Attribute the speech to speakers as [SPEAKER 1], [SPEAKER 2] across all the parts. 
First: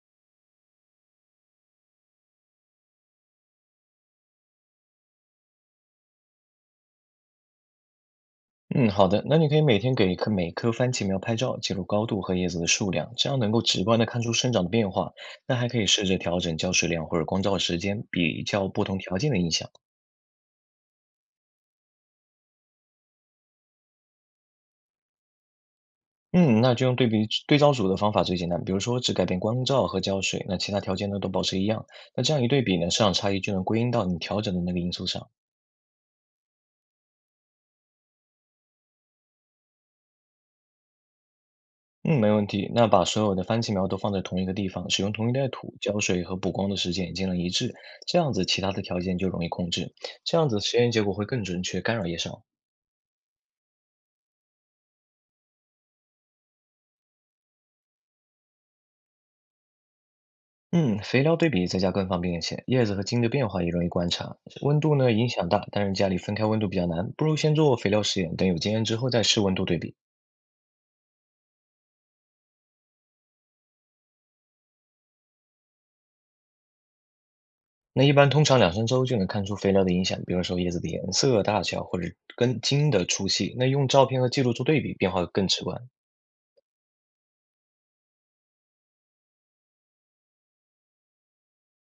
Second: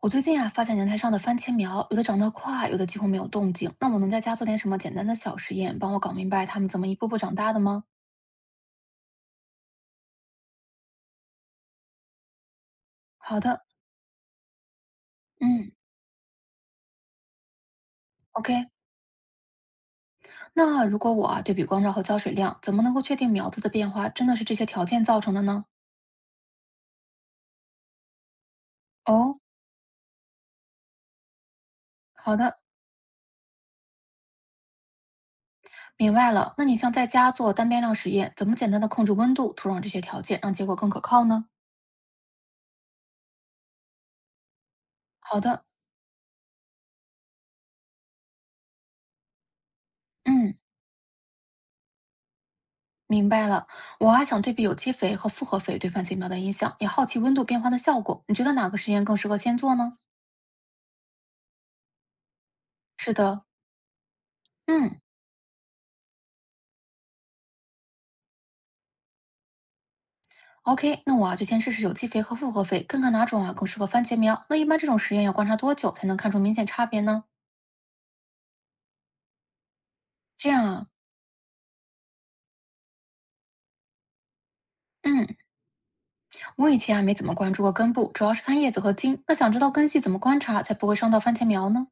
[SPEAKER 1] 我最近啊，发现阳台上的番茄苗，有的长得快，有的几乎没有动静。那我能在家做点什么简单的小实验，帮我搞明白它们怎么一步步长大的吗？
[SPEAKER 2] 嗯，好的。那你可以每天给每棵番茄苗拍照，记录高度和叶子的数量，这样
[SPEAKER 1] 好
[SPEAKER 2] 能够
[SPEAKER 1] 的，
[SPEAKER 2] 直观的看出生长的变化。那还
[SPEAKER 1] 嗯
[SPEAKER 2] 可以试着调整浇水量或者光照时间，比
[SPEAKER 1] ，OK。
[SPEAKER 2] 较不同条件的影响。
[SPEAKER 1] 那如果我啊对比光照和浇水量，怎么能够确定苗子的变化真的是这些条件造成的呢？
[SPEAKER 2] 嗯，那就用对照组的方法最简单，比如说只改
[SPEAKER 1] 哦，
[SPEAKER 2] 变光照和浇水，那其他条件呢都保持一样。那这
[SPEAKER 1] 好
[SPEAKER 2] 样一
[SPEAKER 1] 的，
[SPEAKER 2] 对比呢，市场差异就能归因到你调整的那个因素上。
[SPEAKER 1] 明白了。那你像在家做单变量实验，怎么简单的控制温度、土壤这些条件，让结果更可靠呢？
[SPEAKER 2] 嗯，没问题。那把所有的番茄苗都放在同一个地方，使用同一
[SPEAKER 1] 好
[SPEAKER 2] 袋
[SPEAKER 1] 的，
[SPEAKER 2] 土、浇水和补光的时间也尽量一致，这样子其他的条件就容易控制。这样
[SPEAKER 1] 嗯。
[SPEAKER 2] 子实验结果会更准确，干扰也少。
[SPEAKER 1] 明白了，我还想对比有机肥和复合肥对番茄苗的影响，也好奇温度变化的效果。你觉得哪个实验更适合先做呢？
[SPEAKER 2] 嗯，肥料对比在家更方便一些，叶子和
[SPEAKER 1] 是
[SPEAKER 2] 茎的
[SPEAKER 1] 的，
[SPEAKER 2] 变化也容易观察。温度
[SPEAKER 1] 嗯
[SPEAKER 2] 呢影响大，但是家里分开温度比较难，不如先做肥料实验，等有经验之后再试温度对比。
[SPEAKER 1] ，OK，那我啊就先试试有机肥和复合肥，看看哪种啊更适合番茄苗。那一般这种实验要观察多久才能看出明显差别呢？
[SPEAKER 2] 那一般通常两三周就能看出肥料的影响，比如
[SPEAKER 1] 这
[SPEAKER 2] 说
[SPEAKER 1] 样
[SPEAKER 2] 叶子
[SPEAKER 1] 啊，
[SPEAKER 2] 的颜色、大小或者根茎的粗细。那用照片和记录做对比，变化
[SPEAKER 1] 嗯，
[SPEAKER 2] 更直观。
[SPEAKER 1] 我以前啊没怎么关注过根部，主要是看叶子和茎。那想知道根系怎么观察才不会伤到番茄苗呢？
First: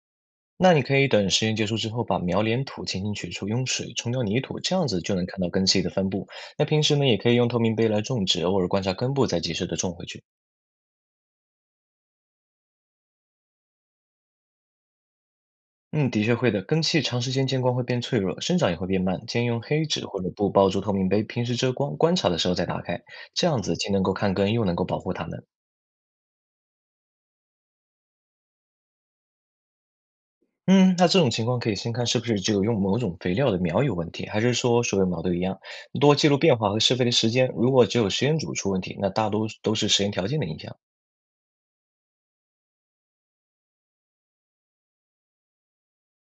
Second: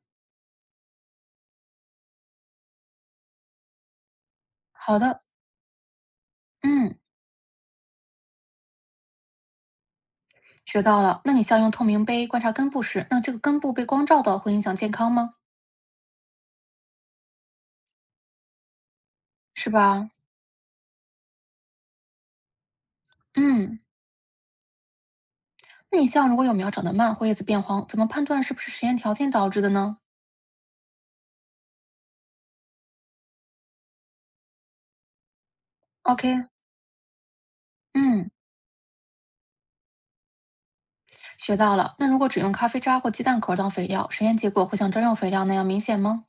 [SPEAKER 2] 那你可以等实验结束之后，把苗连土轻轻取出，用水冲掉泥土，这样
[SPEAKER 1] 好
[SPEAKER 2] 子就
[SPEAKER 1] 的，
[SPEAKER 2] 能看到根系的分布。那平
[SPEAKER 1] 嗯，
[SPEAKER 2] 时呢，也可以用透明杯来种植，偶尔观察根部，再及时的种回去。
[SPEAKER 1] 学到了。那你像用透明杯观察根部时，那这个根部被光照到会影响健康吗？
[SPEAKER 2] 嗯，的确会的，根系长时间见光会变脆弱，生长也会变慢。建议用
[SPEAKER 1] 是
[SPEAKER 2] 黑纸
[SPEAKER 1] 吧？
[SPEAKER 2] 或者布包住透明杯，平时遮光，观察的时候再打开，这样子
[SPEAKER 1] 嗯，
[SPEAKER 2] 既能够看根，又能够保护它们。
[SPEAKER 1] 那你像如果有苗长得慢或叶子变黄，怎么判断是不是实验条件导致的呢
[SPEAKER 2] 嗯，那这种情况可以先看是不是只有用某种肥料的苗有问题，还是说所有苗都一样。多记录
[SPEAKER 1] ？OK，
[SPEAKER 2] 变化和施肥的时间，如果只有实
[SPEAKER 1] 嗯，
[SPEAKER 2] 验组出问题，那大多都是实验条件的影响。
[SPEAKER 1] 学到了。那如果只用咖啡渣或鸡蛋壳当肥料，实验结果会像专用肥料那样明显吗？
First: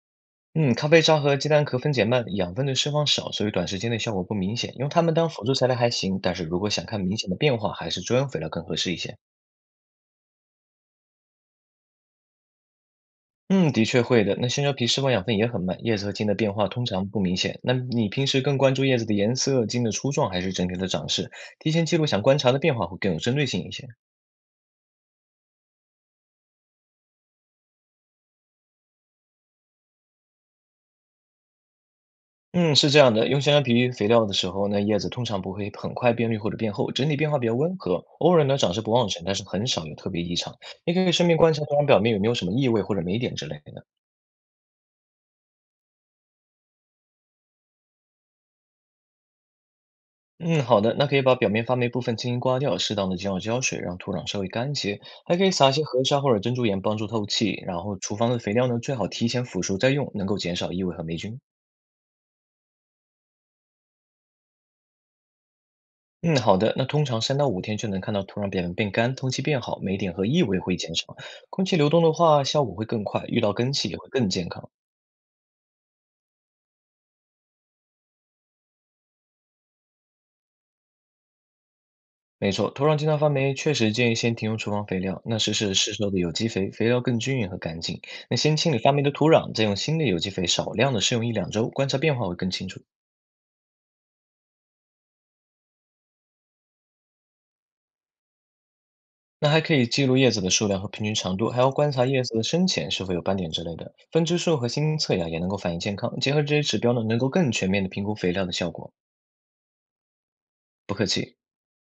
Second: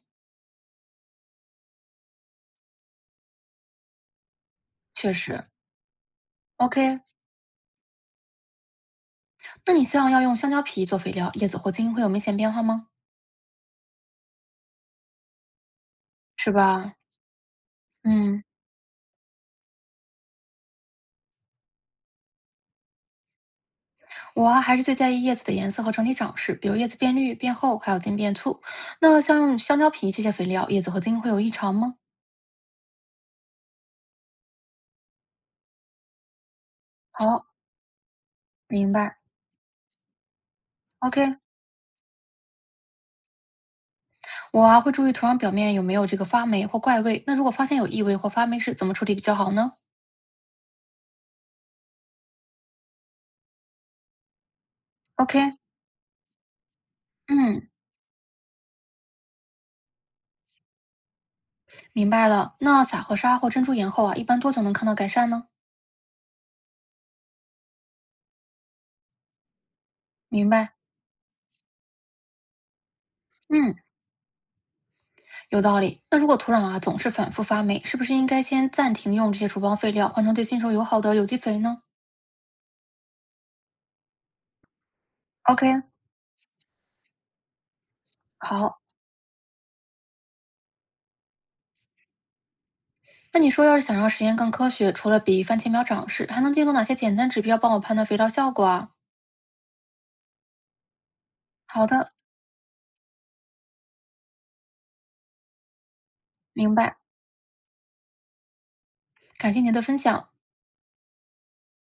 [SPEAKER 2] 嗯，咖啡渣和鸡蛋壳分解慢，养分的释放少，所以短时间内效果不明显。用它
[SPEAKER 1] 确
[SPEAKER 2] 们当辅
[SPEAKER 1] 实。
[SPEAKER 2] 助材料还行，但是如果想看
[SPEAKER 1] OK，
[SPEAKER 2] 明显的变化，还是猪油肥料更合适一些。
[SPEAKER 1] 那你像要用香蕉皮做肥料，叶子或茎会有明显变化吗？
[SPEAKER 2] 嗯，的确会的。那香蕉皮释放养分也很慢，叶子和茎的
[SPEAKER 1] 是
[SPEAKER 2] 变化通
[SPEAKER 1] 吧？
[SPEAKER 2] 常不明显。那你平时
[SPEAKER 1] 嗯，
[SPEAKER 2] 更关注叶子的颜色、茎的粗壮，还是整体的长势？提前记录想观察的变化会更有针对性一些。
[SPEAKER 1] 我啊还是最在意叶子的颜色和整体长势，比如叶子变绿、变厚，还有茎变粗。那像用香蕉皮这些肥料，叶子和茎会有异常吗？
[SPEAKER 2] 嗯，是这样的，用香蕉皮育肥料的时候呢，叶子通常不会很快变绿或者变厚，整体变化比
[SPEAKER 1] 好，
[SPEAKER 2] 较温和，偶尔呢长势
[SPEAKER 1] 明
[SPEAKER 2] 不旺
[SPEAKER 1] 白。
[SPEAKER 2] 盛，但是很少有特别异常。你可以顺
[SPEAKER 1] OK，
[SPEAKER 2] 便观察土壤表面有没有什么异味或者霉点之类的。
[SPEAKER 1] 我啊会注意土壤表面有没有这个发霉或怪味。那如果发现有异味或发霉是怎么处理比较好呢
[SPEAKER 2] 嗯，好的，那可以把表面发霉部分轻轻刮掉，适当的浇浇水，让土壤稍微干一些，还可以
[SPEAKER 1] ？OK，
[SPEAKER 2] 撒一些河沙或者珍珠岩帮助透气。
[SPEAKER 1] 嗯，
[SPEAKER 2] 然后厨房的肥料呢，最好提前腐熟再用，能够减少异味和霉菌。
[SPEAKER 1] 明白了。那撒河沙或珍珠岩后啊，一般多久能看到改善呢？
[SPEAKER 2] 嗯，好的。那通常3到5天就能看到土壤表面变干，通气变好，霉点和异
[SPEAKER 1] 明
[SPEAKER 2] 味
[SPEAKER 1] 白。
[SPEAKER 2] 会减少。空气流动的话，效果会更快，遇到根
[SPEAKER 1] 嗯，
[SPEAKER 2] 系也会更健康。
[SPEAKER 1] 有道理。那如果土壤啊总是反复发霉，是不是应该先暂停用这些厨房废料，换成对新手友好的有机肥呢
[SPEAKER 2] 没错，土壤经常发霉，确实建议先停用厨房肥料，那试试
[SPEAKER 1] ？OK，
[SPEAKER 2] 市售的有机肥，肥料更均匀和干净。那先清理
[SPEAKER 1] 好。
[SPEAKER 2] 发霉的土壤，再用新的有机肥少量的试用一两周，观察变化会更清楚。
[SPEAKER 1] 那你说，要是想让实验更科学，除了比番茄苗长势，还能借助哪些简单指标帮我判断肥料效果啊？
[SPEAKER 2] 那还可以记录叶子的数量和平均长度，还要
[SPEAKER 1] 好
[SPEAKER 2] 观察
[SPEAKER 1] 的，
[SPEAKER 2] 叶子的深浅是否有斑点之类的。分支数和新侧芽也能够反映健康，结合这些
[SPEAKER 1] 明
[SPEAKER 2] 指标
[SPEAKER 1] 白。
[SPEAKER 2] 呢，能够更全面的评估肥料的效果。
[SPEAKER 1] 感谢您的分享。
[SPEAKER 2] 不客气。